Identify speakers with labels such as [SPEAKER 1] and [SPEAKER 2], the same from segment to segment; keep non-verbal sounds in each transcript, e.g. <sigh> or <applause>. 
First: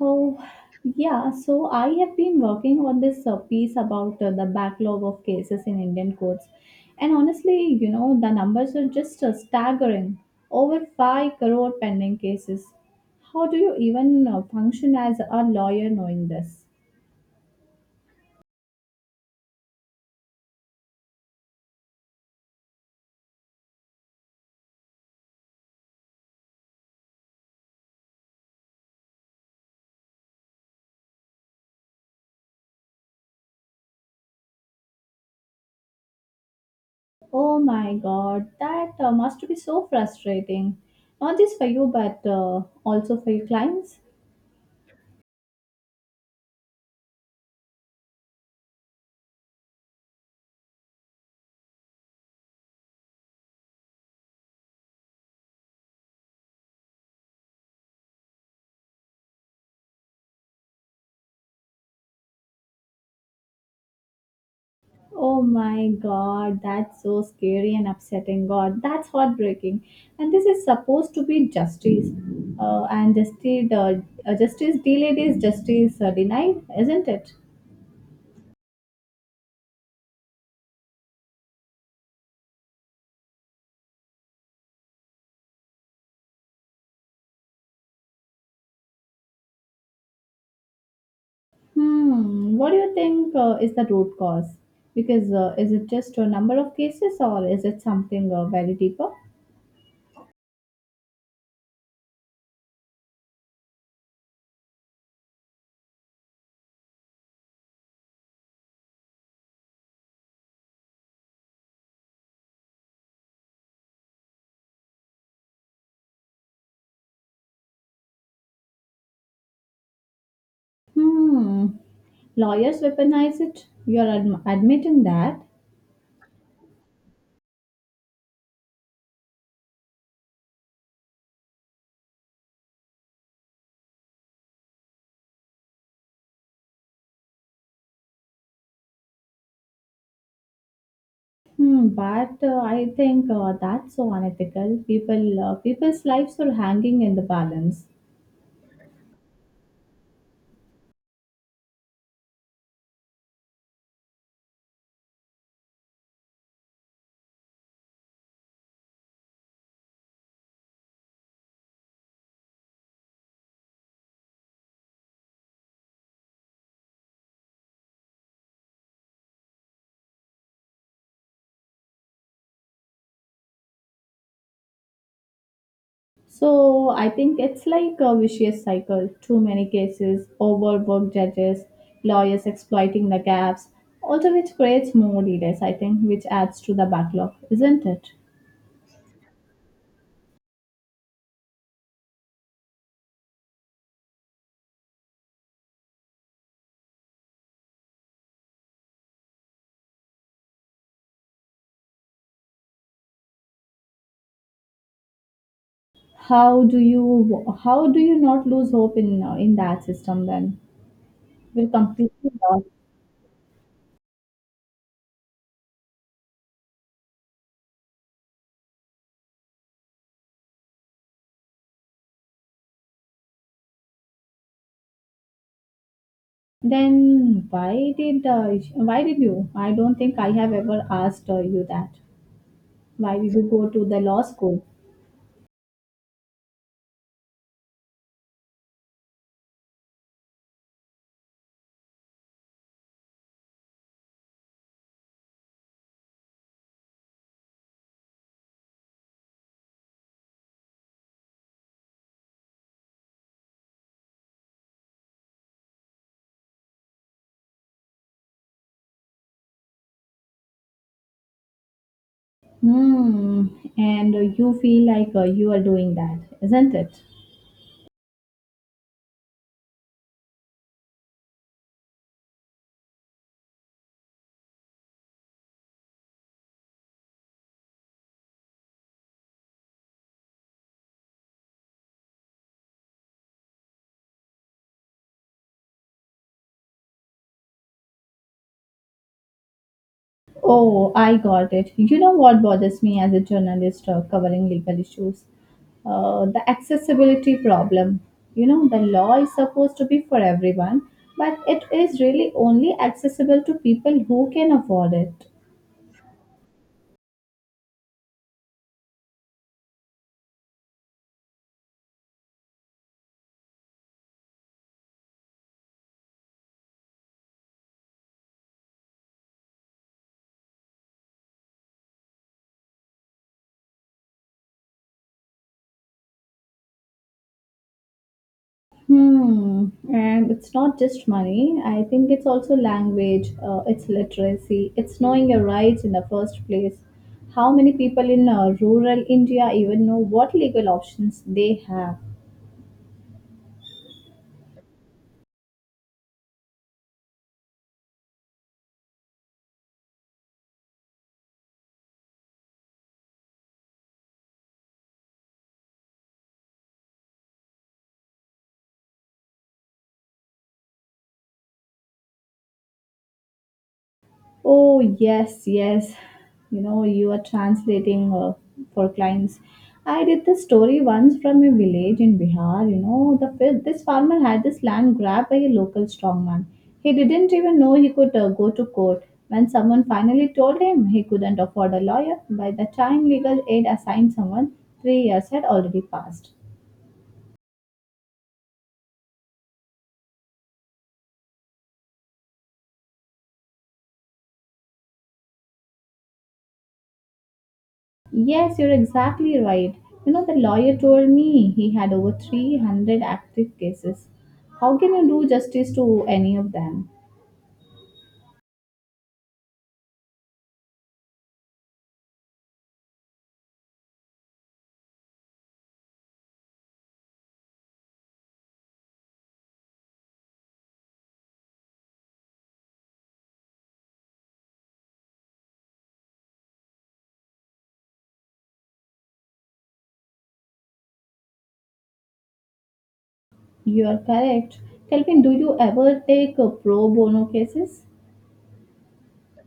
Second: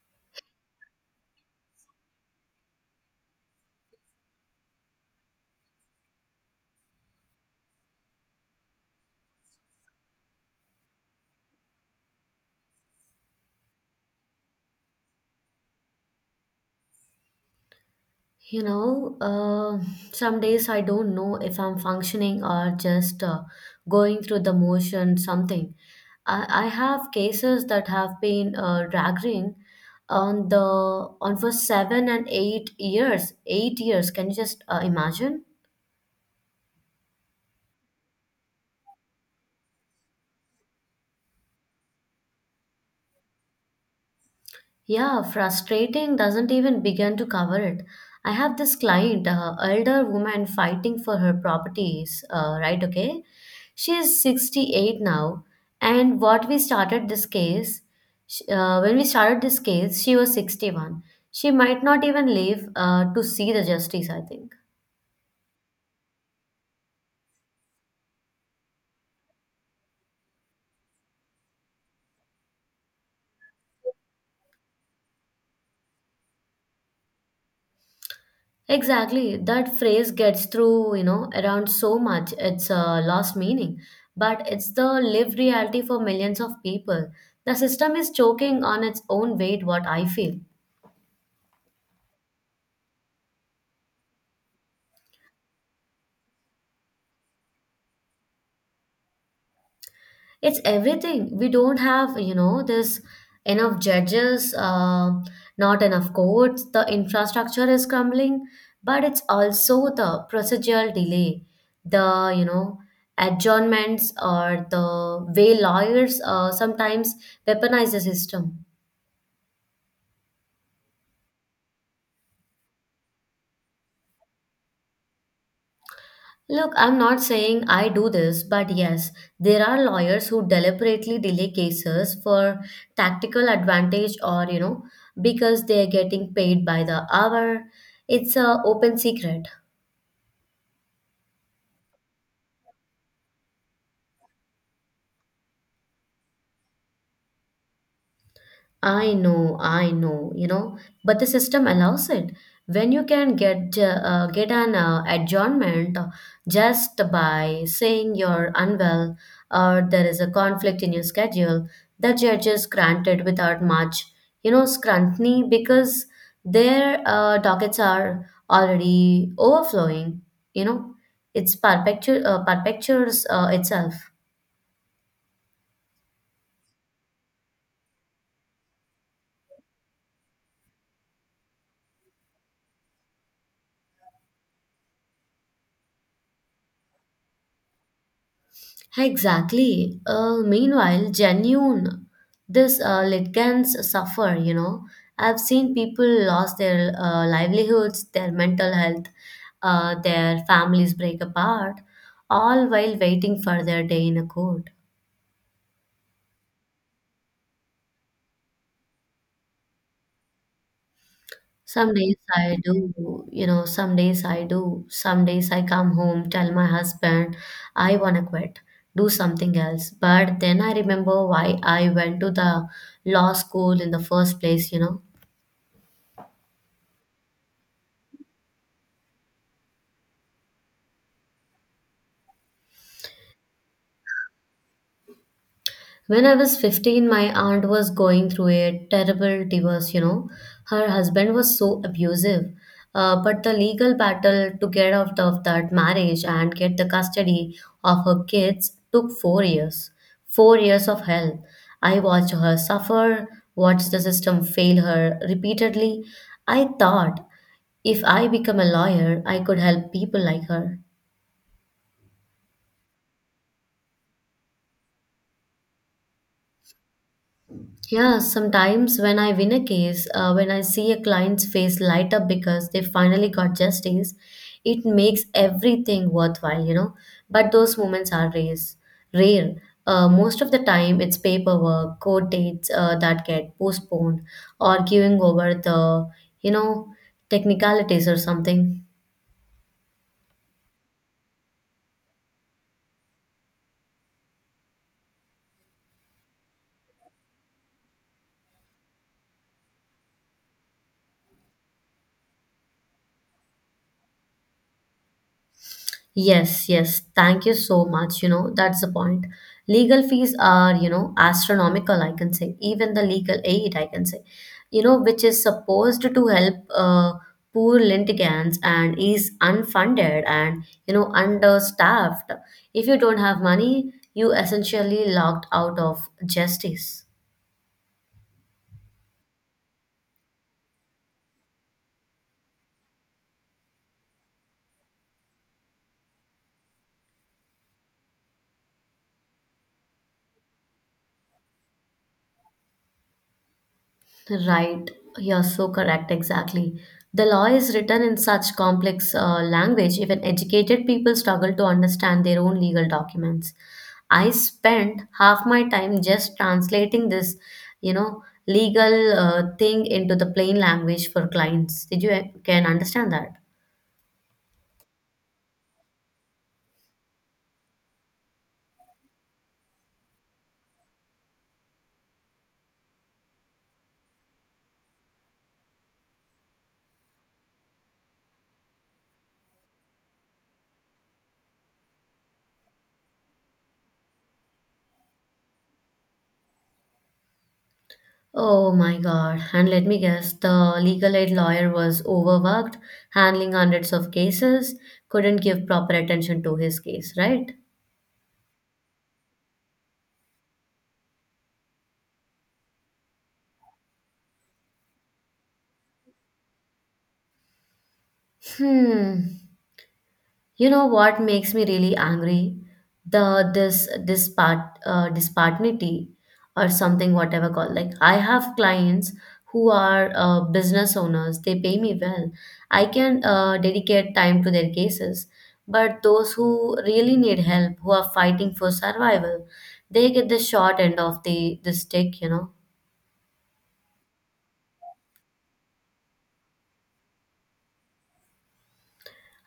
[SPEAKER 1] Oh, yeah. So I have been working on this piece about the backlog of cases in Indian courts. And honestly, you know, the numbers are just staggering. Over 5 crore pending cases. How do you even function as a lawyer knowing this?
[SPEAKER 2] You know, uh, some days I don't know if I'm functioning or just going through the motion, something. I have cases that have been dragging on the on for 7 and 8 years, 8 years. Can you just imagine?
[SPEAKER 1] Oh my god, that must be so frustrating. Not just for you, but also for your clients.
[SPEAKER 2] Yeah, frustrating doesn't even begin to cover it. I have this client, elder woman fighting for her properties, right? Okay. She is 68 now. And what we started this case, sh- When we started this case, she was 61. She might not even live to see the justice, I think.
[SPEAKER 1] Oh my god, that's so scary and upsetting. God, that's heartbreaking. And this is supposed to be justice. And justice delayed is justice denied, isn't it?
[SPEAKER 2] Exactly. That phrase gets through, you know, around so much. It's lost meaning. But it's the lived reality for millions of people. The system is choking on its own weight, what I feel.
[SPEAKER 1] Hmm, what do you think is the root cause? Because is it just a number of cases or is it something very deeper?
[SPEAKER 2] It's everything we don't have, you know, this enough judges, not enough courts. The infrastructure is crumbling, but it's also the procedural delay, the you know, adjournments, or the way lawyers sometimes weaponize the system.
[SPEAKER 1] Hmm, lawyers weaponize it. You're admitting that.
[SPEAKER 2] Look, I'm not saying I do this, but yes, there are lawyers who deliberately delay cases for tactical advantage, or, you know, because they're getting paid by the hour. It's a open secret.
[SPEAKER 1] Hmm, but I think that's so unethical. People's lives are hanging in the balance.
[SPEAKER 2] I know, you know, but the system allows it. When you can get an adjournment just by saying you're unwell or there is a conflict in your schedule, the judge is granted without much, you know, scrutiny, because their dockets are already overflowing. You know, it's perpetu- perpetuates itself.
[SPEAKER 1] So I think it's like a vicious cycle. Too many cases, overworked judges, lawyers exploiting the gaps, also which creates more delays. I think which adds to the backlog, isn't it?
[SPEAKER 2] Exactly. Meanwhile, genuine, this litigants suffer, you know. I've seen people lost their livelihoods, their mental health, their families break apart, all while waiting for their day in a court.
[SPEAKER 1] How do you not lose hope in that system? Then we're
[SPEAKER 2] Some days
[SPEAKER 1] completely
[SPEAKER 2] I
[SPEAKER 1] lost.
[SPEAKER 2] do, you know, some days I do Some days I come home, tell my husband, I want to quit, do something else. But then I remember why I went to the law school in the first place, you know.
[SPEAKER 1] Then why did you? I don't think I have ever asked you that. Why did you go to the law school?
[SPEAKER 2] When I was 15, my aunt was going through a terrible divorce, you know. Her husband was so abusive. But the legal battle to get out of that marriage and get the custody of her kids took 4 years. 4 years of hell. I watched her suffer, watched the system fail her repeatedly. I thought if I become a lawyer, I could help people like her.
[SPEAKER 1] Hmm. And you feel like you are doing that, isn't it?
[SPEAKER 2] Yeah, sometimes when I win a case, when I see a client's face light up because they finally got justice, it makes everything worthwhile, you know. But those moments are rare. Rare. Most of the time, it's paperwork, court dates that get postponed, arguing over the, you know, technicalities or something.
[SPEAKER 1] Oh, I got it. You know what bothers me as a journalist covering legal issues? The accessibility problem. You know, the law is supposed to be for everyone, but it is really only accessible to people who can afford it.
[SPEAKER 2] Yes, yes. Thank you so much. You know, that's the point. Legal fees are, you know, astronomical, I can say. Even the legal aid, I can say. You know, which is supposed to help poor litigants, and is unfunded and, you know, understaffed. If you don't have money, you essentially locked out of justice.
[SPEAKER 1] Hmm. And it's not just money. I think it's also language, it's literacy, it's knowing your rights in the first place. How many people in rural India even know what legal options they have?
[SPEAKER 2] Right, you're so correct, exactly. The law is written in such complex language, even educated people struggle to understand their own legal documents. I spent half my time just translating this, you know, legal thing into the plain language for clients. Did you can understand that?
[SPEAKER 1] Oh, yes, yes. You know, you are translating for clients. I did the story once from a village in Bihar. You know, the this farmer had this land grabbed by a local strongman. He didn't even know he could go to court. When someone finally told him he couldn't afford a lawyer, by the time legal aid assigned someone, 3 years had already passed.
[SPEAKER 2] Oh my God. And let me guess, the legal aid lawyer was overworked, handling hundreds of cases, couldn't give proper attention to his case, right?
[SPEAKER 1] Yes, you're exactly right. You know, the lawyer told me he had over 300 active cases. How can you do justice to any of them?
[SPEAKER 2] Hmm. You know what makes me really angry? The this dispart dispartity or something, whatever called. Like, I have clients who are business owners. They pay me well. I can dedicate time to their cases. But those who really need help, who are fighting for survival, they get the short end of the stick. You know.
[SPEAKER 1] You're correct. Tell me, do you ever take pro bono cases?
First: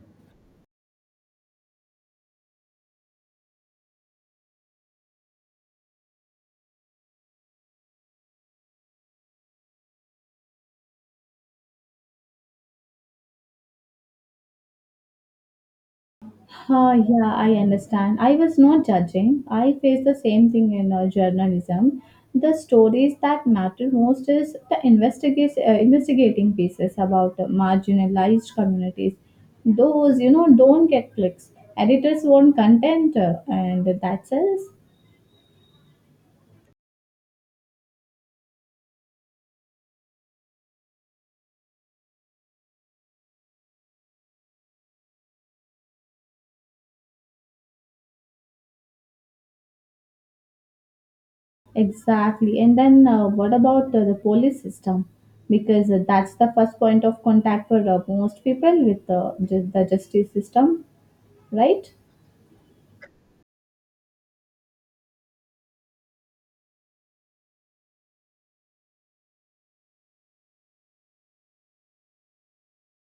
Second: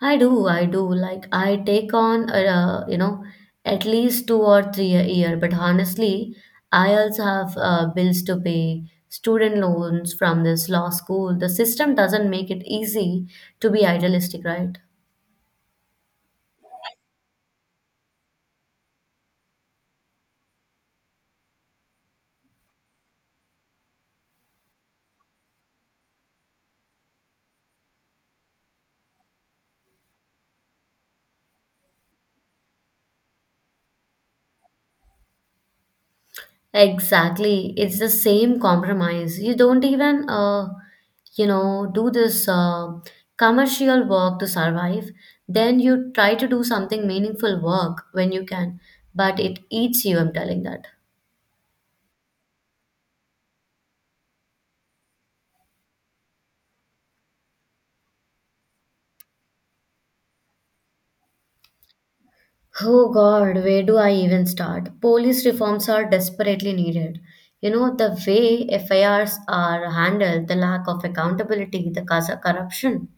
[SPEAKER 2] I do, I do. Like, I take on, you know, at least two or three a year. But honestly, I also have bills to pay, student loans from this law school. The system doesn't make it easy to be idealistic, right?
[SPEAKER 1] Ah, yeah, I understand. I was not judging. I faced the same thing in journalism. The stories that matter most is the investigating pieces about marginalized communities. Those, you know, don't get clicks. Editors want content, and that sells.
[SPEAKER 2] Exactly. It's the same compromise. You don't even, you know, do this commercial work to survive. Then you try to do something meaningful work when you can, but it eats you, I'm telling that.
[SPEAKER 1] Exactly. And then what about the police system? Because that's the first point of contact for most people with the justice system, right?
[SPEAKER 2] Oh God, where do I even start? Police reforms are desperately needed. You know, the way FIRs are handled, the lack of accountability, the cause of corruption,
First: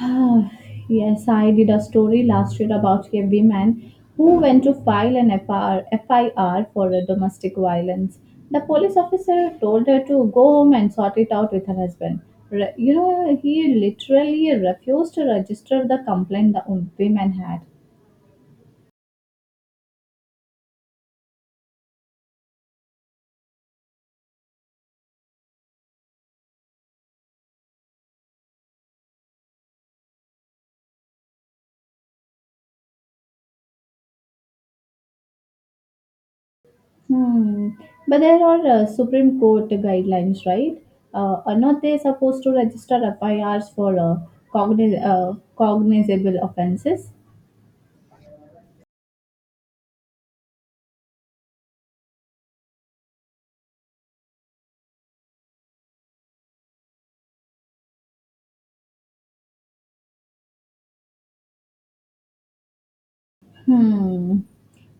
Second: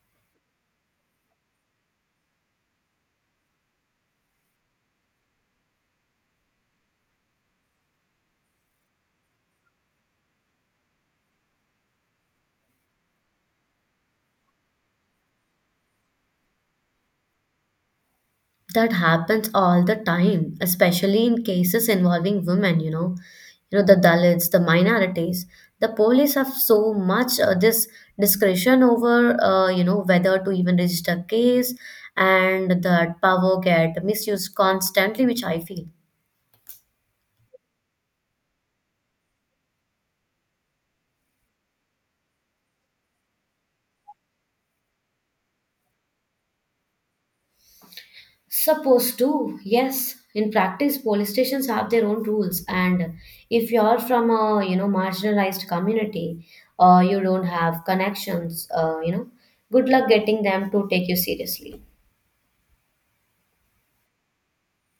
[SPEAKER 1] Ah, yes, I did a story last year about a woman who went to file an FIR for a domestic violence. The police officer told her to go home and sort it out with her husband. You know, he literally refused to register the complaint the woman had.
[SPEAKER 2] that happens all the time, especially in cases involving women, you know. You know, the Dalits, the minorities. The police have so much this discretion over, you know, whether to even register case, and that power get misused constantly, which I feel.
[SPEAKER 1] Hmm. But there are Supreme Court guidelines, right? Are not they supposed to register F I Rs for cognizable offenses?
[SPEAKER 2] Supposed to, yes. In practice, police stations have their own rules, and if you're from a, you know, marginalized community, or you don't have connections, you know, good luck getting them to take you seriously.
[SPEAKER 1] Hmm.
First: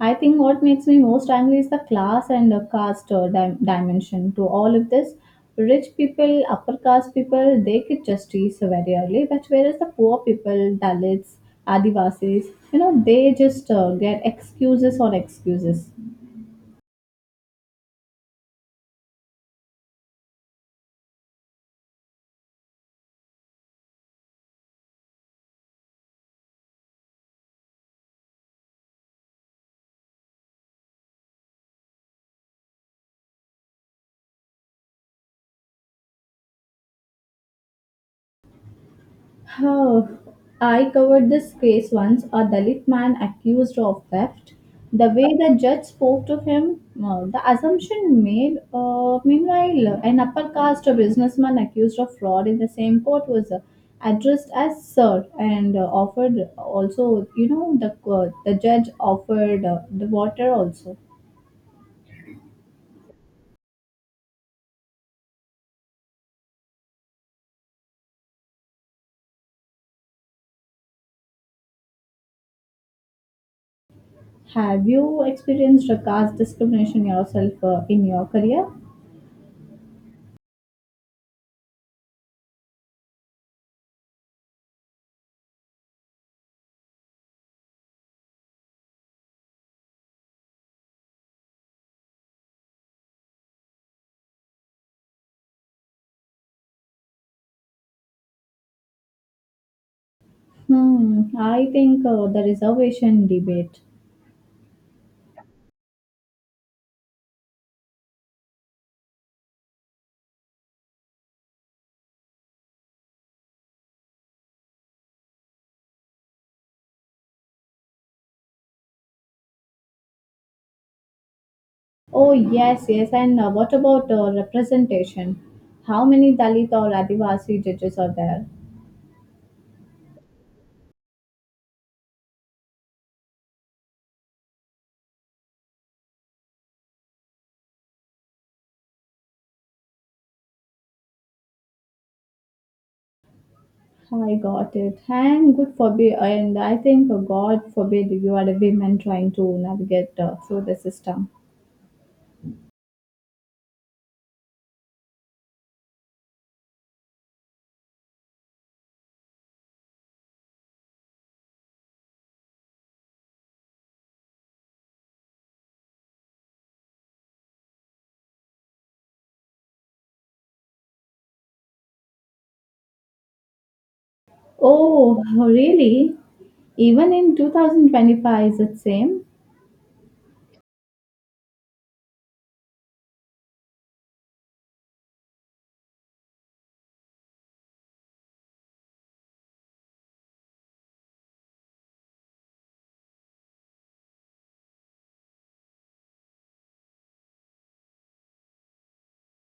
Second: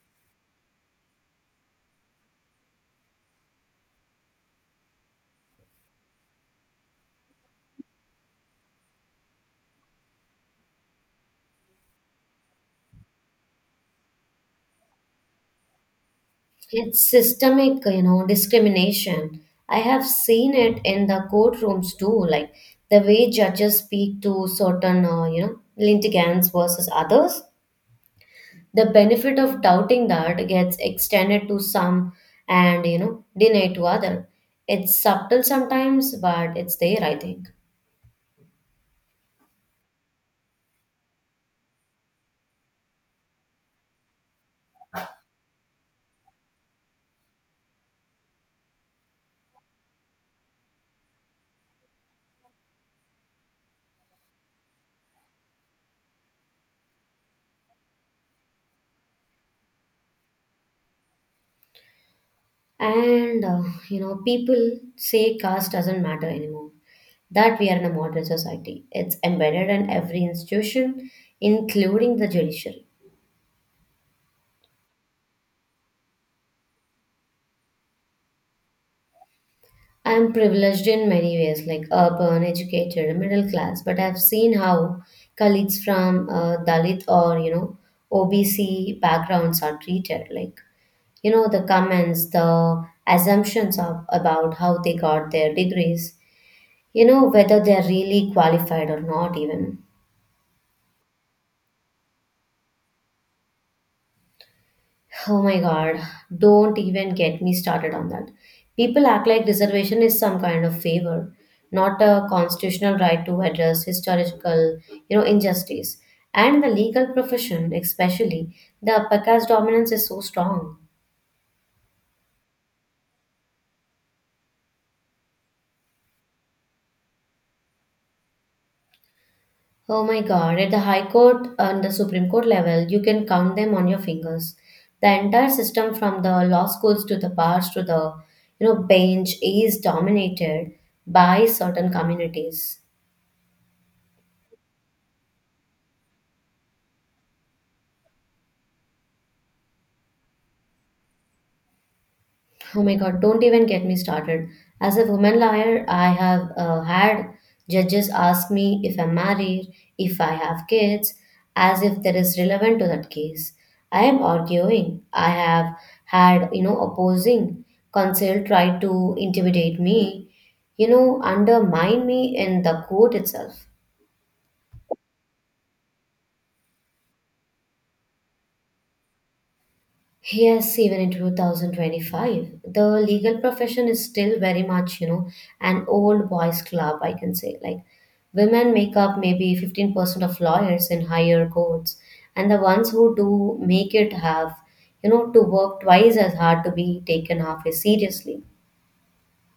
[SPEAKER 1] I think what makes me most angry is the class and the caste dimension to all of this. Rich people, upper caste people, they get justice very early, but whereas the poor people, Dalits, Adivasis, you know, they just get excuses on excuses.
[SPEAKER 2] It's systemic, you know, discrimination. I have seen it in the courtrooms too, like the way judges speak to certain, you know, litigants versus others. The benefit of doubting that gets extended to some, and, you know, denied to other. It's subtle sometimes, but it's there, I think.
[SPEAKER 1] Oh, I covered this case once a Dalit man accused of theft. The way the judge spoke to him, the assumption made. Meanwhile, an upper caste businessman accused of fraud in the same court was addressed as sir and offered also, you know, the judge offered the water also.
[SPEAKER 2] And you know, people say caste doesn't matter anymore, that we are in a modern society. It's embedded in every institution, including the judiciary.
[SPEAKER 1] Have you experienced a caste discrimination yourself in your career?
[SPEAKER 2] I'm privileged in many ways, like urban, educated, middle class, but I've seen how colleagues from Dalit, or, you know, OBC backgrounds are treated. Like, you know, the comments, the assumptions of, about how they got their degrees, you know, whether they're really qualified or not, even.
[SPEAKER 1] Hmm, I think the reservation debate.
[SPEAKER 2] Oh my God, don't even get me started on that. People act like reservation is some kind of favor, not a constitutional right to address historical, you know, injustice. And the legal profession, especially, the PACA's dominance is so strong.
[SPEAKER 1] Oh, yes, yes. And what about representation? How many Dalit or Adivasi judges are there?
[SPEAKER 2] Oh my God, at the High Court and the Supreme Court level, you can count them on your fingers. The entire system, from the law schools to the bars to the, you know, bench, is dominated by certain communities.
[SPEAKER 1] I got it. And good forbid, and I think, God forbid, you are a woman trying to navigate through the system.
[SPEAKER 2] Oh my God, don't even get me started. As a woman lawyer, I have had judges ask me if I'm married, if I have kids, as if that is relevant to that case. I am arguing. I have had, you know, opposing counsel try to intimidate me, you know, undermine me in the court itself.
[SPEAKER 1] Oh, really? Even in 2025, is it same?
[SPEAKER 2] Yes, even in 2025, the legal profession is still very much, you know, an old boys club, I can say. Like, women make up maybe 15% of lawyers in higher courts, and the ones who do make it have, you know, to work twice as hard to be taken halfway seriously.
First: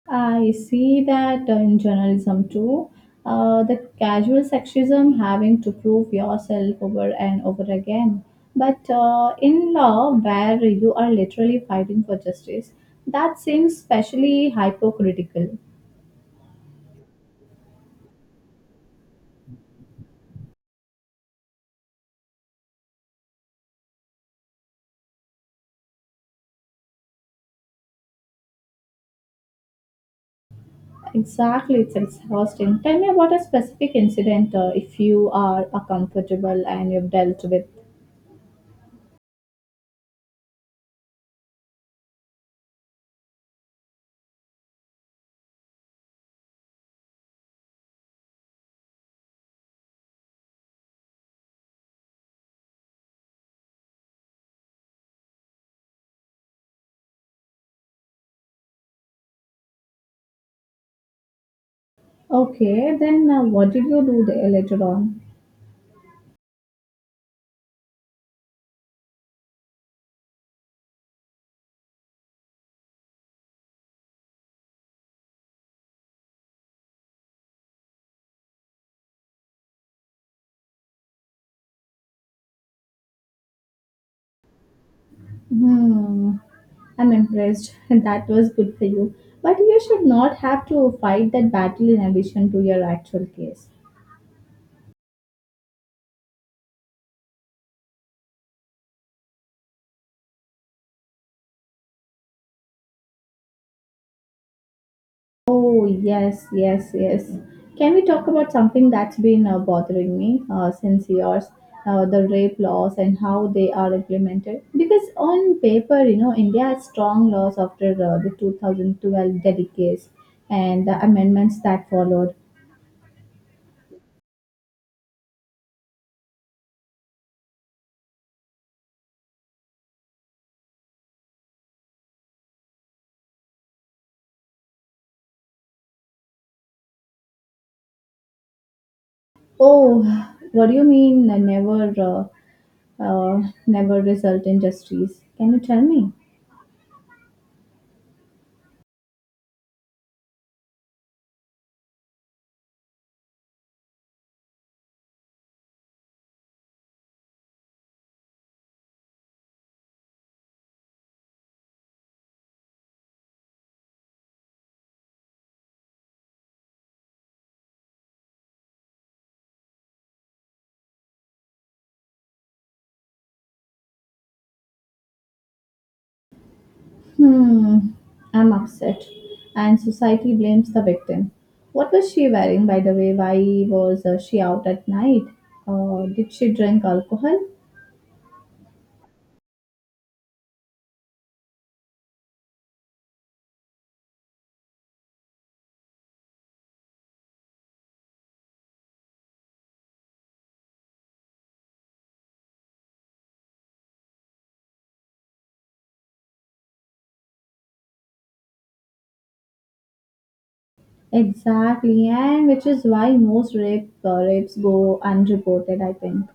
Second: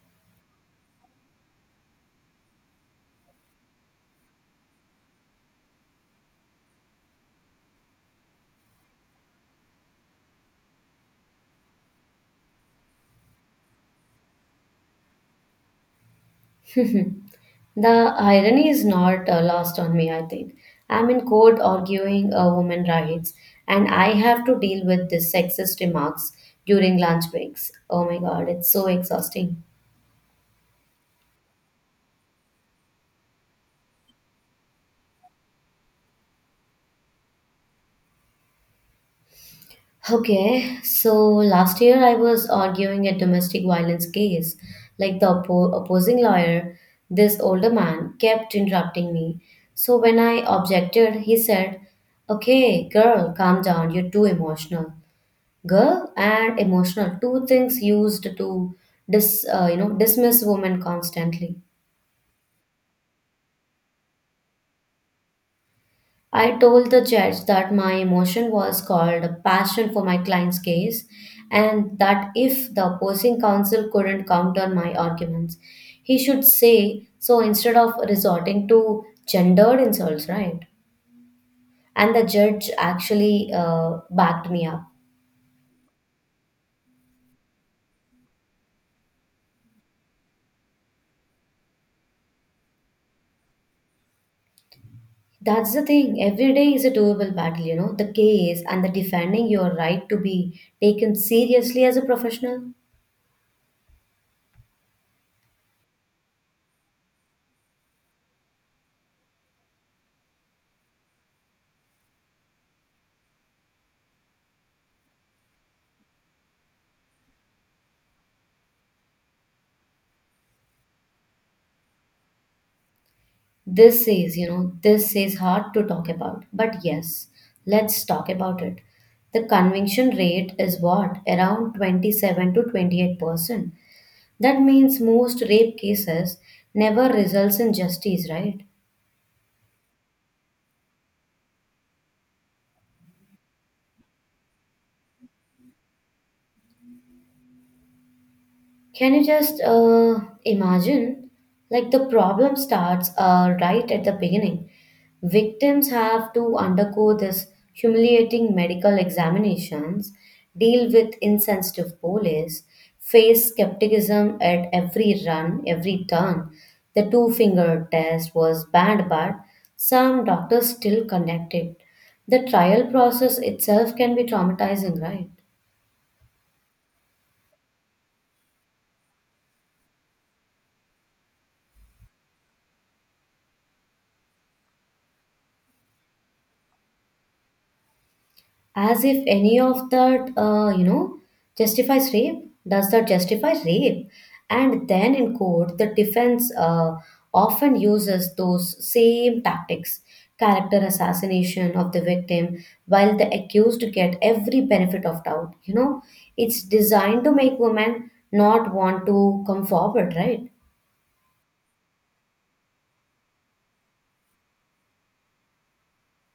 [SPEAKER 1] I see that in journalism too. The casual sexism having to prove yourself over and over again. But in law, where you are literally fighting for justice, that seems especially hypocritical.
[SPEAKER 2] The irony is not lost on me, I think. I'm in court arguing women's rights, and I have to deal with these sexist remarks during lunch breaks. Oh my god, it's so exhausting.
[SPEAKER 1] Exactly, it's exhausting. Tell me about a specific incident if you are comfortable and you've dealt with.
[SPEAKER 2] Okay, so last year I was arguing a domestic violence case. Like, the opposing lawyer, this older man, kept interrupting me. So when I objected, he said, "Okay, girl, calm down, you're too emotional." Girl and emotional, two things used to dis you know, dismiss women constantly.
[SPEAKER 1] Okay, then what did you do there later on?
[SPEAKER 2] I told the judge that my emotion was called a passion for my client's case, and that if the opposing counsel couldn't counter my arguments, he should say so instead of resorting to gendered insults, right? And the judge actually backed me up.
[SPEAKER 1] Hmm, I'm impressed. <laughs> That was good for you. But you should not have to fight that battle in addition to your actual case.
[SPEAKER 2] That's the thing. Every day is a doable battle, you know. The case and the defending your right to be taken seriously as a professional.
[SPEAKER 1] Oh, yes, yes, yes. Can we talk about something that's been bothering me since years? The rape laws and how they are implemented. Because on paper, you know, India has strong laws after the 2012 Delhi case and the amendments that followed.
[SPEAKER 2] This is, you know, this is hard to talk about. But yes, let's talk about it. The conviction rate is what? Around 27 to 28%. That means most rape cases never results in justice, right?
[SPEAKER 1] Oh, what do you mean never result in justice? Can you tell me?
[SPEAKER 2] Can you just imagine? Like, the problem starts right at the beginning. Victims have to undergo this humiliating medical examinations, deal with insensitive police, face skepticism at every run, every turn. The two finger test was banned, but some doctors still conduct it. The trial process itself can be traumatizing, right?
[SPEAKER 1] Hmm, I'm upset. And society blames the victim. What was she wearing, by the way? Why was she out at night? Did she drink alcohol?
[SPEAKER 2] As if any of that, you know, justifies rape. Does that justify rape? And then in court, the defense often uses those same tactics, character assassination of the victim, while the accused get every benefit of doubt, you know. It's designed to make women not want to come forward, right?
[SPEAKER 1] Exactly, and which is why most rapes go unreported, I think.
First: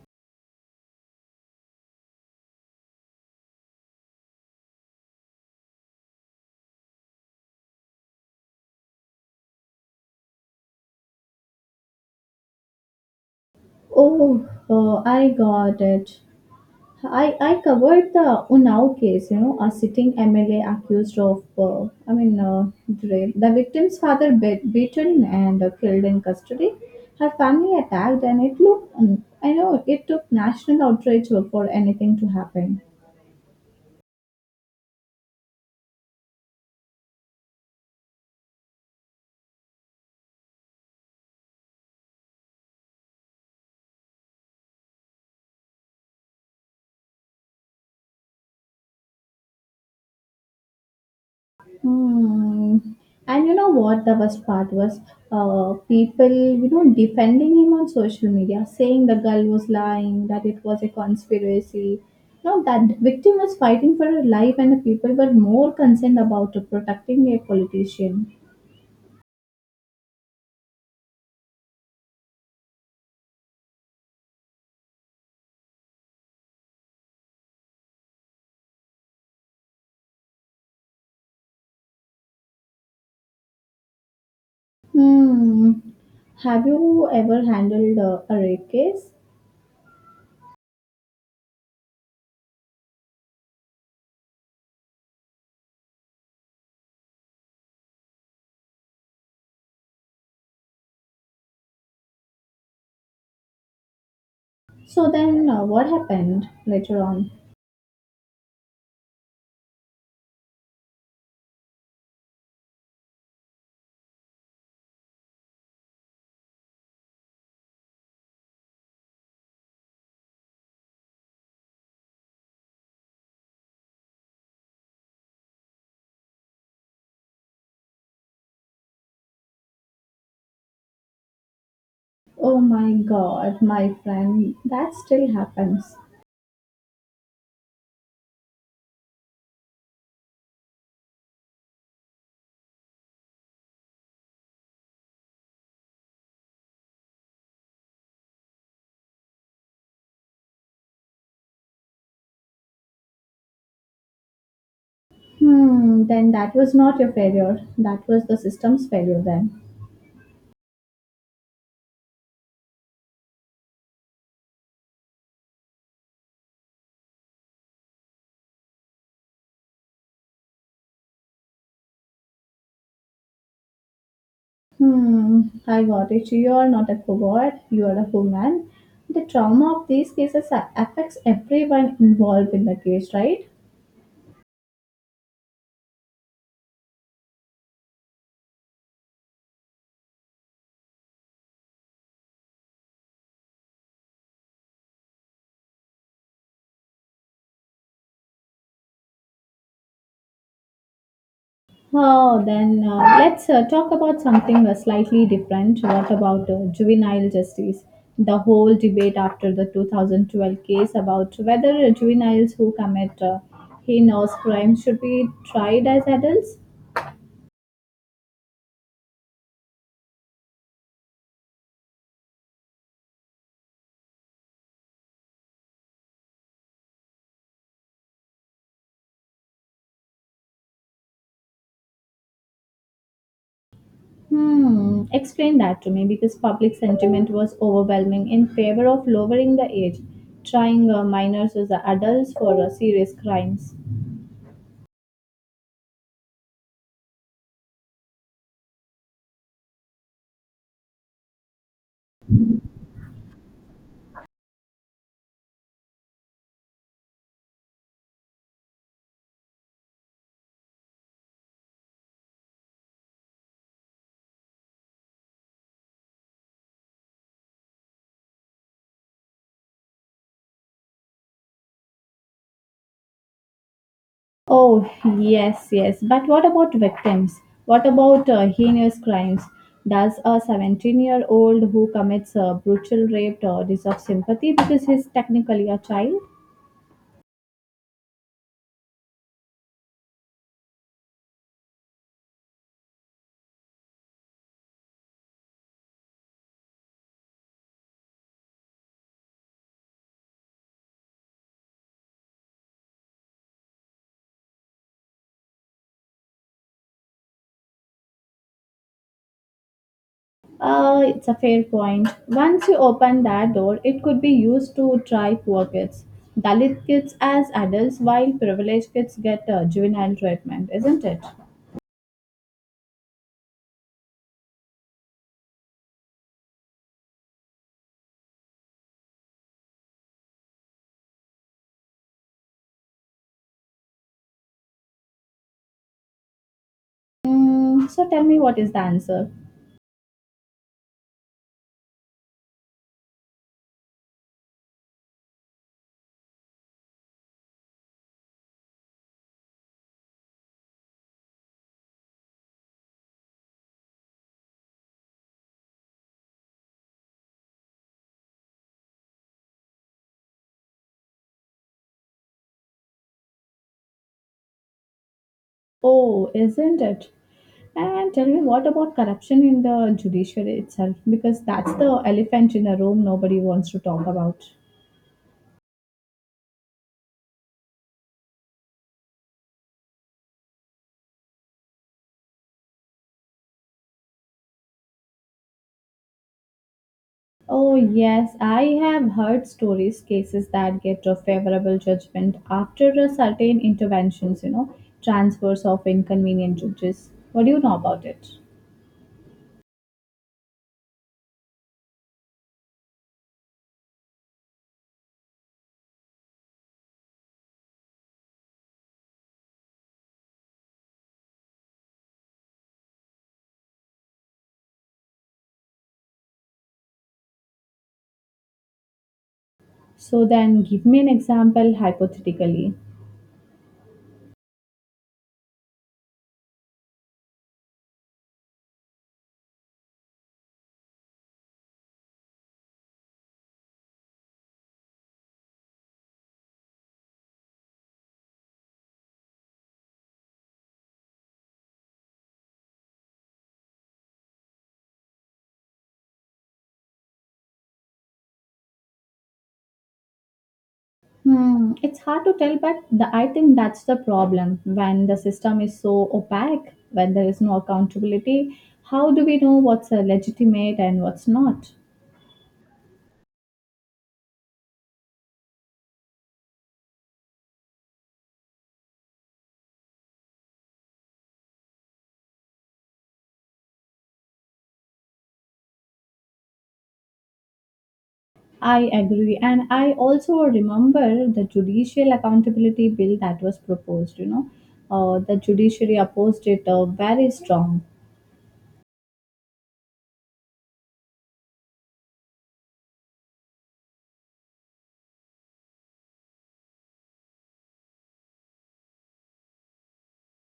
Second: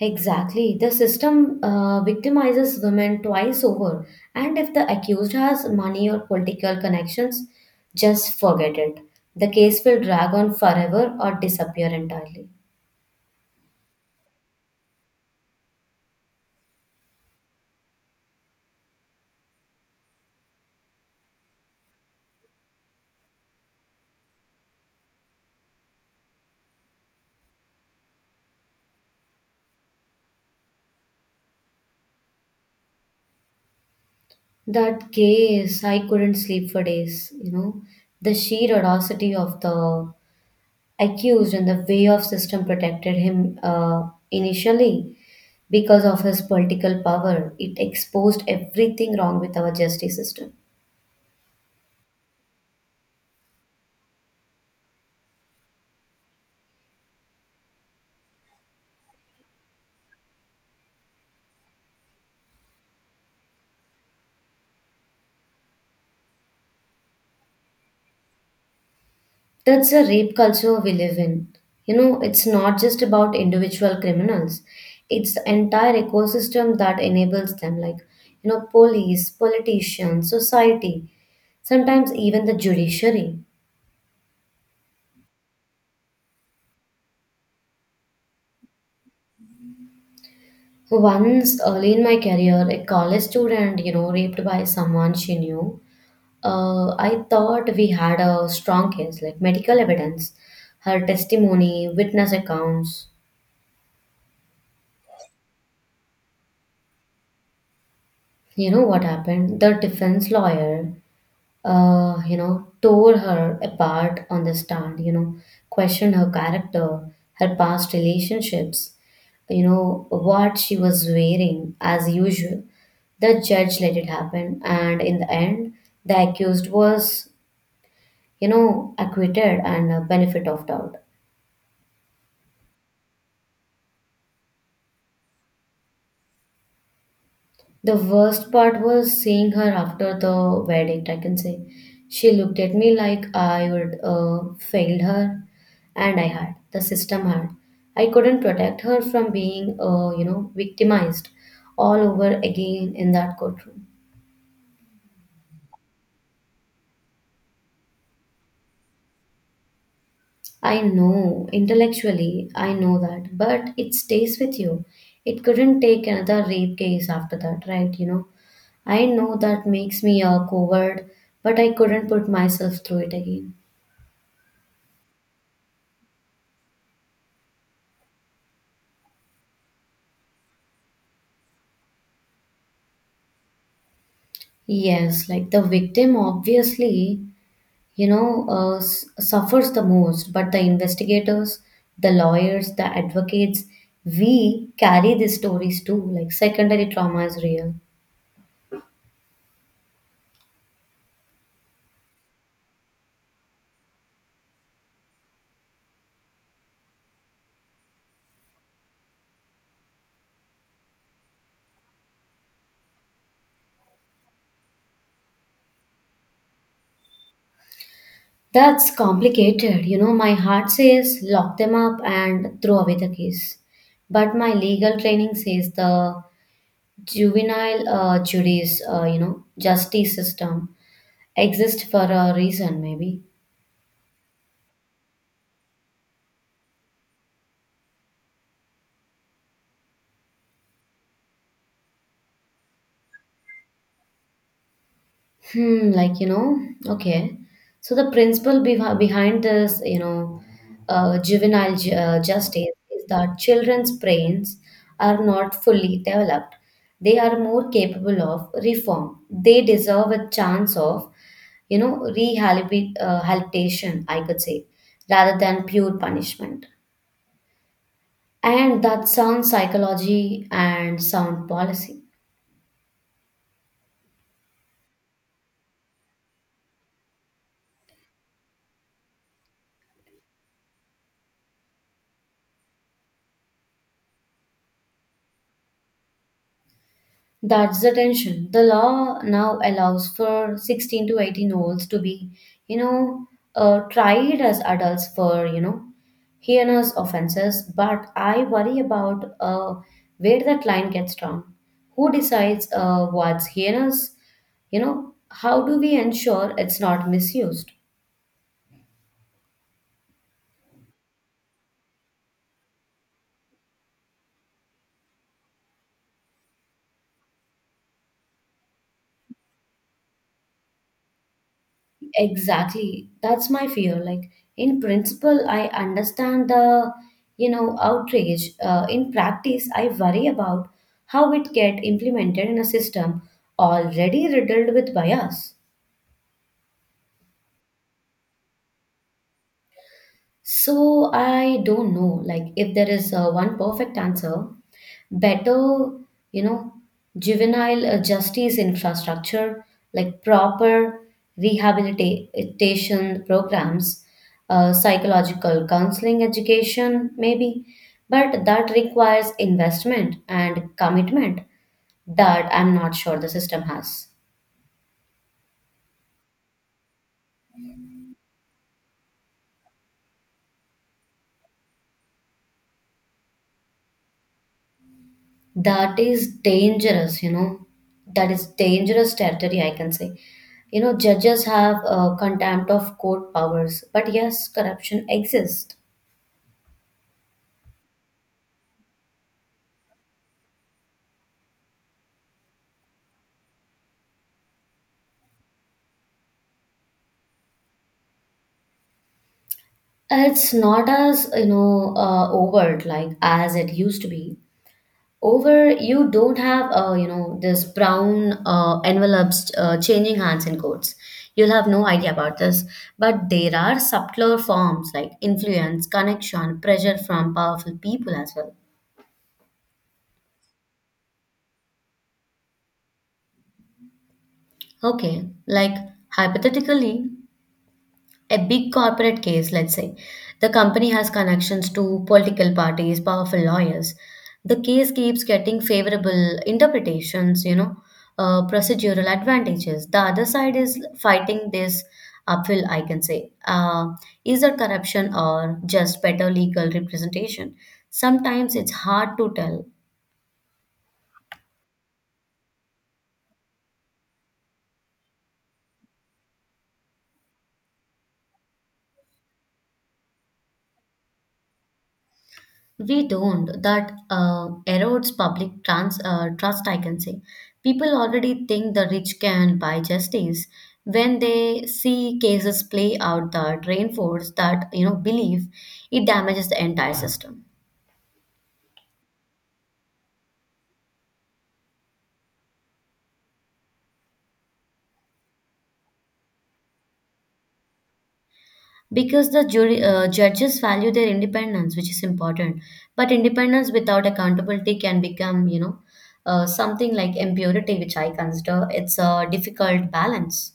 [SPEAKER 2] Exactly. The system victimizes women twice over, and if the accused has money or political connections, just forget it. The case will drag on forever or disappear entirely.
[SPEAKER 1] Oh, I got it. I covered the Unnao case, you know, a sitting MLA accused of, rape. The victim's father beaten and killed in custody. Her family attacked, and it looked, I know, it took national outrage for anything to happen.
[SPEAKER 2] That case, I couldn't sleep for days, you know. The sheer audacity of the accused, and the way of system protected him initially because of his political power, it exposed everything wrong with our justice system.
[SPEAKER 1] Hmm. And you know what the worst part was? People, you know, defending him on social media, saying the girl was lying, that it was a conspiracy. No, that victim was fighting for her life, and the people were more concerned about protecting a politician.
[SPEAKER 2] That's the rape culture we live in. It's not just about individual criminals, it's the entire ecosystem that enables them, police, politicians, society, sometimes even the judiciary.
[SPEAKER 1] Hmm. Have you ever handled a rape case?
[SPEAKER 2] Once early in my career, a college student, raped by someone she knew. I thought we had a strong case, like medical evidence, her testimony, witness accounts.
[SPEAKER 1] So then, what happened later on?
[SPEAKER 2] You know what happened? The defense lawyer tore her apart on the stand, questioned her character, her past relationships, what she was wearing as usual. The judge let it happen, and in the end, the accused was, acquitted and a benefit of doubt.
[SPEAKER 1] Oh my God, my friend, that still happens.
[SPEAKER 2] The worst part was seeing her after the verdict, I can say. She looked at me like I would failed her, and I had. The system had. I couldn't protect her from being victimized all over again in that courtroom.
[SPEAKER 1] Hmm, then that was not your failure. That was the system's failure then.
[SPEAKER 2] I know, intellectually, I know that, but it stays with you. It couldn't take another rape case after that, right? I know that makes me a coward, but I couldn't put myself through it again.
[SPEAKER 1] Hmm, I got it. You are not a coward. You are a human. The trauma of these cases affects everyone involved in the case, right?
[SPEAKER 2] Yes, like the victim obviously, suffers the most, but the investigators, the lawyers, the advocates, we carry these stories too. Like secondary trauma is real.
[SPEAKER 1] Oh, then let's talk about something slightly different. What about juvenile justice? The whole debate after the 2012 case about whether juveniles who commit heinous crimes should be tried as adults.
[SPEAKER 2] That's complicated. You know, my heart says lock them up and throw away the case. But my legal training says the juvenile juries, you know, justice system exists for a reason, maybe.
[SPEAKER 1] Hmm, explain that to me because public sentiment was overwhelming in favor of lowering the age, trying minors as the adults for serious crimes.
[SPEAKER 2] Hmm, like, you know, okay. So the principle behind this, juvenile ju justice is that children's brains are not fully developed. They are more capable of reform. They deserve a chance of, rehabilitation, habilitation, I could say, rather than pure punishment. And that sound psychology and sound policy.
[SPEAKER 1] Oh, yes, yes. But what about victims? What about heinous crimes? Does a 17-year-old who commits a brutal rape deserve sympathy because he's technically a child?
[SPEAKER 2] That's the tension. The law now allows for 16 to 18 year olds to be, you know, tried as adults for, heinous offenses. But I worry about where that line gets drawn. Who decides what's heinous? You know, how do we ensure it's not misused?
[SPEAKER 1] It's a fair point. Once you open that door, it could be used to try poor kids, Dalit kids as adults, while privileged kids get juvenile treatment, isn't it?
[SPEAKER 2] Exactly. That's my fear. Like, in principle, I understand the, outrage. In practice, I worry about how it get implemented in a system already riddled with bias.
[SPEAKER 1] Mm, so tell me what is the answer?
[SPEAKER 2] So I don't know, like if there is one perfect answer, better, you know, juvenile justice infrastructure, like proper rehabilitation programs, psychological counseling education, maybe. But that requires investment and commitment that I'm not sure the system has.
[SPEAKER 1] Oh, isn't it? And tell me what about corruption in the judiciary itself? Because that's the elephant in the room nobody wants to talk about.
[SPEAKER 2] That is dangerous, you know. That is dangerous territory, I can say. You know, judges have contempt of court powers, but yes, corruption exists.
[SPEAKER 1] Oh, yes, I have heard stories, cases that get a favorable judgment after a certain interventions, you know, transfers of inconvenient judges. What do you know about it?
[SPEAKER 2] It's not as, overt like as it used to be. Over, you don't have, this brown envelopes changing hands in courts. You'll have no idea about this. But there are subtler forms like influence, connection, pressure from powerful people as well.
[SPEAKER 1] So then give me an example hypothetically.
[SPEAKER 2] Okay, like hypothetically, a big corporate case, let's say, the company has connections to political parties, powerful lawyers. The case keeps getting favorable interpretations, procedural advantages. The other side is fighting this uphill, I can say. Is there corruption or just better legal representation? Sometimes it's hard to tell.
[SPEAKER 1] Hmm, it's hard to tell, but the, I think that's the problem. When the system is so opaque, when there is no accountability, how do we know what's legitimate and what's not?
[SPEAKER 2] We don't. That erodes public trust, I can say. People already think the rich can buy justice. When they see cases play out that reinforce that belief, it damages the entire system.
[SPEAKER 1] I agree. And I also remember the judicial accountability bill that was proposed, you know. The judiciary opposed it very strong.
[SPEAKER 2] Because the jury judges value their independence, which is important. But independence without accountability can become something like impurity, which I consider it's a difficult balance.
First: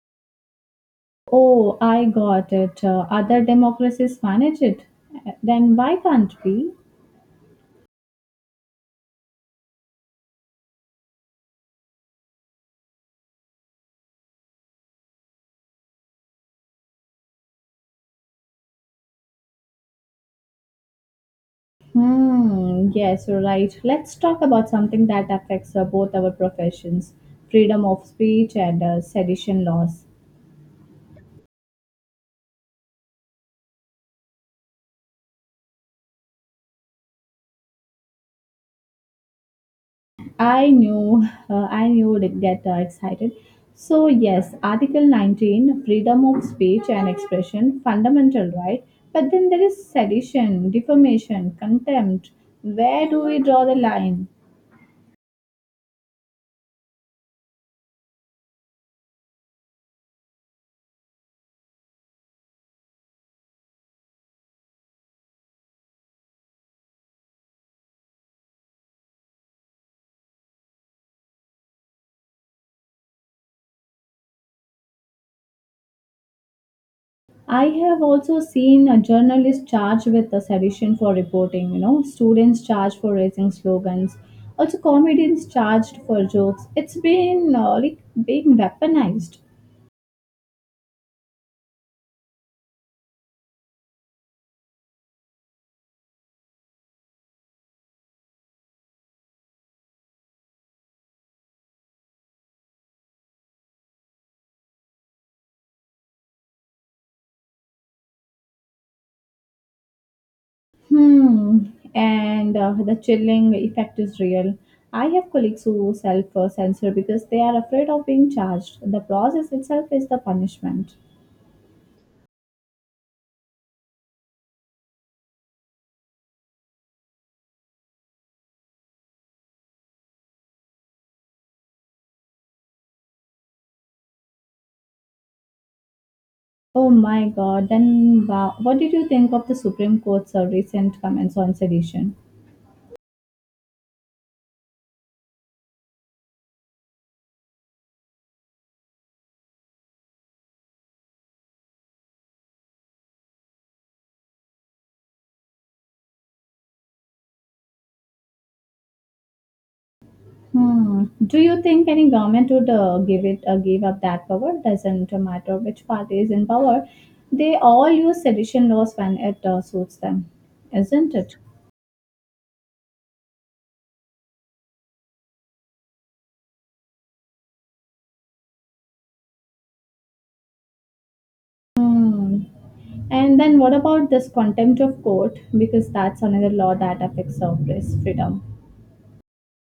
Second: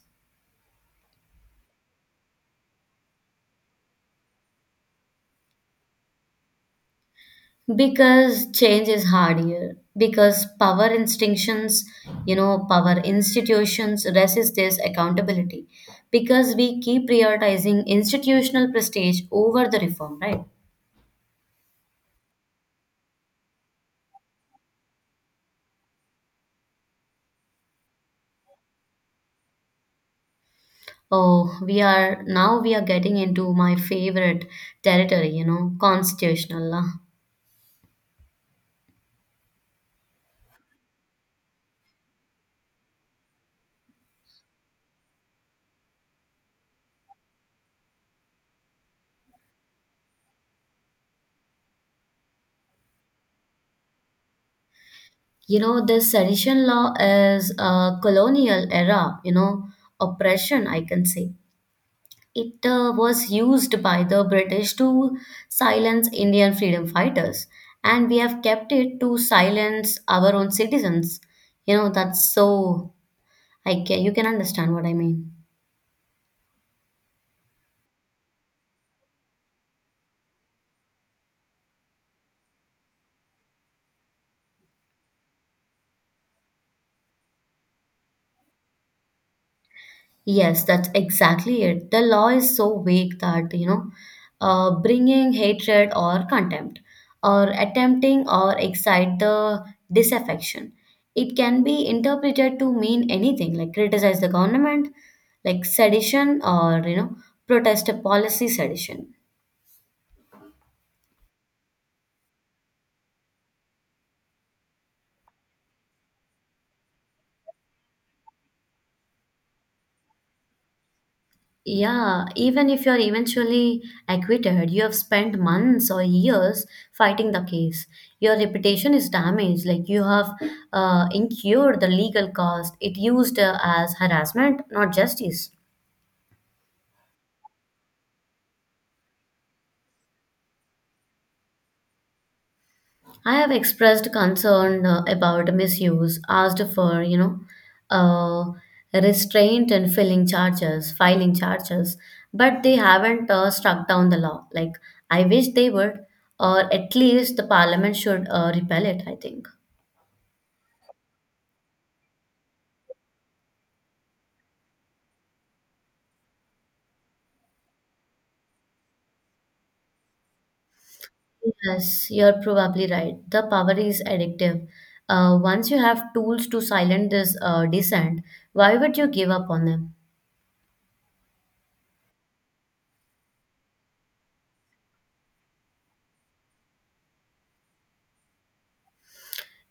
[SPEAKER 1] Oh, I got it. Other democracies manage it. Then why can't we?
[SPEAKER 2] Because change is hard here. Because power instinctions, you know, power institutions resist this accountability. Because we keep prioritizing institutional prestige over the reform, right?
[SPEAKER 1] Hmm, yes, you're right. Let's talk about something that affects both our professions freedom of speech and sedition laws.
[SPEAKER 2] Oh, we are getting into my favorite territory, you know, constitutional law.
[SPEAKER 1] I knew would get excited. So yes, Article 19, freedom of speech and expression, fundamental right. But then there is sedition, defamation, contempt. Where do we draw the line?
[SPEAKER 2] You know, this sedition law is a colonial era, oppression, I can say. It was used by the British to silence Indian freedom fighters, and we have kept it to silence our own citizens. You know, that's so, I can, you can understand what I mean.
[SPEAKER 1] I have also seen a journalist charged with a sedition for reporting. You know, students charged for raising slogans. Also, comedians charged for jokes. It's been like being weaponized.
[SPEAKER 2] Yes, that's exactly it. The law is so vague that, bringing hatred or contempt or attempting or excite the disaffection. It can be interpreted to mean anything like criticize the government, like sedition or, protest a policy sedition.
[SPEAKER 1] Hmm, and the chilling effect is real. I have colleagues who self censor because they are afraid of being charged. The process itself is the punishment.
[SPEAKER 2] Yeah, even if you're eventually acquitted, you have spent months or years fighting the case. Your reputation is damaged, like you have incurred the legal cost. It used as harassment, not justice.
[SPEAKER 1] Oh my god, then wow. What did you think of the Supreme Court's recent comments on sedition?
[SPEAKER 2] I have expressed concern about misuse, asked for, uh, restraint and filing charges, but they haven't struck down the law. Like, I wish they would, or at least the parliament should repel it, I think.
[SPEAKER 1] Hmm. Do you think any government would give up that power? Doesn't matter which party is in power, they all use sedition laws when it suits them, isn't it?
[SPEAKER 2] Yes, you're probably right. The power is addictive. Once you have tools to silence this dissent, why would you give up on them?
[SPEAKER 1] Hmm. And then what about this contempt of court? Because that's another law that affects our press freedom.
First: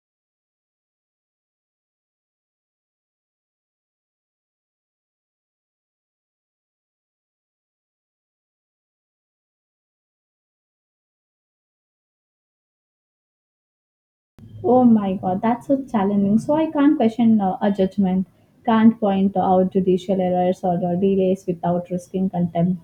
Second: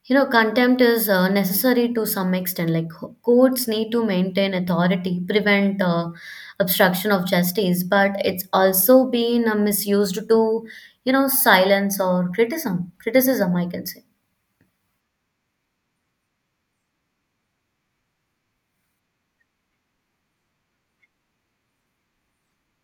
[SPEAKER 2] You know, contempt is necessary to some extent. Like courts need to maintain authority, prevent obstruction of justice, but it's also been misused to, silence or criticism. Criticism, I can say.
[SPEAKER 1] Oh my god, that's so challenging. So I can't question a judgment, can't point out judicial errors or delays without risking contempt.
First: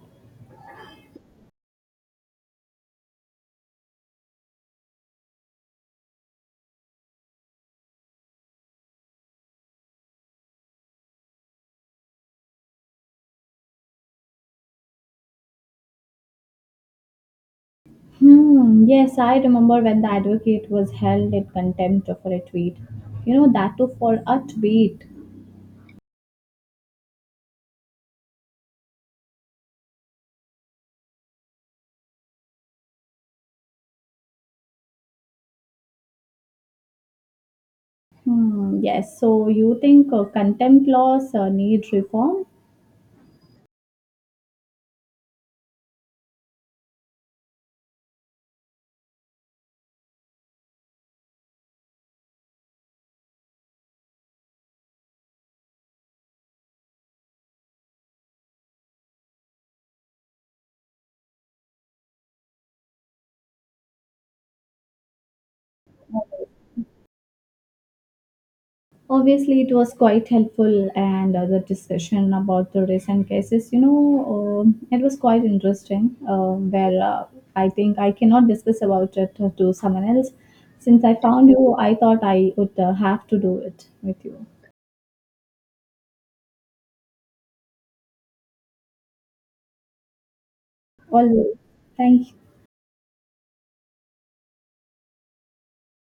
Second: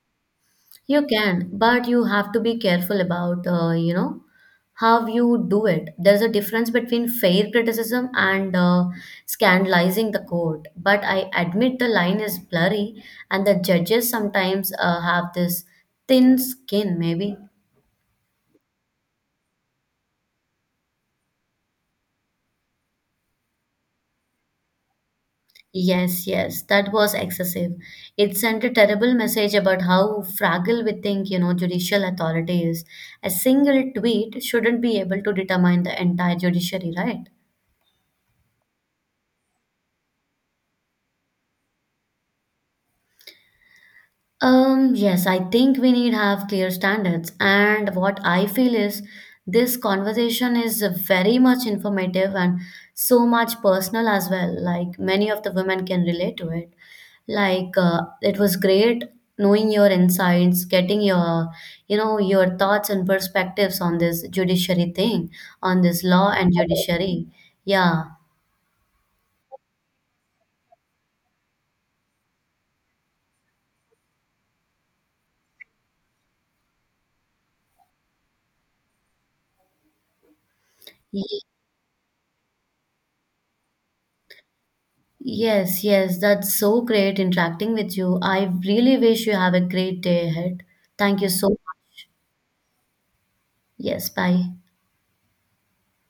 [SPEAKER 2] You can, but you have to be careful about, how you do it. There's a difference between fair criticism and scandalizing the court. But I admit the line is blurry, and the judges sometimes have this thin skin, maybe.
[SPEAKER 1] Hmm, yes, I remember when the advocate was held in contempt for a tweet. You know, that too for a tweet.
[SPEAKER 2] Yes, yes, that was excessive. It sent a terrible message about how fragile we think, judicial authority is. A single tweet shouldn't be able to determine the entire judiciary, right?
[SPEAKER 1] Hmm, yes, so you think contempt laws need reform?
[SPEAKER 2] Yes, I think we need have clear standards. And what I feel is this conversation is very much informative and so much personal as well. Like many of the women can relate to it. It was great knowing your insights, getting your your thoughts and perspectives on this judiciary thing, on this law and judiciary. Yeah.
[SPEAKER 1] Obviously, it was quite helpful, and the discussion about the recent cases, you know, it was quite interesting. Where I think I cannot discuss about it to someone else. Since I found you, I thought I would have to do it with you.
[SPEAKER 2] Yes, yes, that's so great interacting with you. I really wish you have a great day ahead. Thank you so
[SPEAKER 1] Always.
[SPEAKER 2] much.
[SPEAKER 1] Thank
[SPEAKER 2] Yes, bye.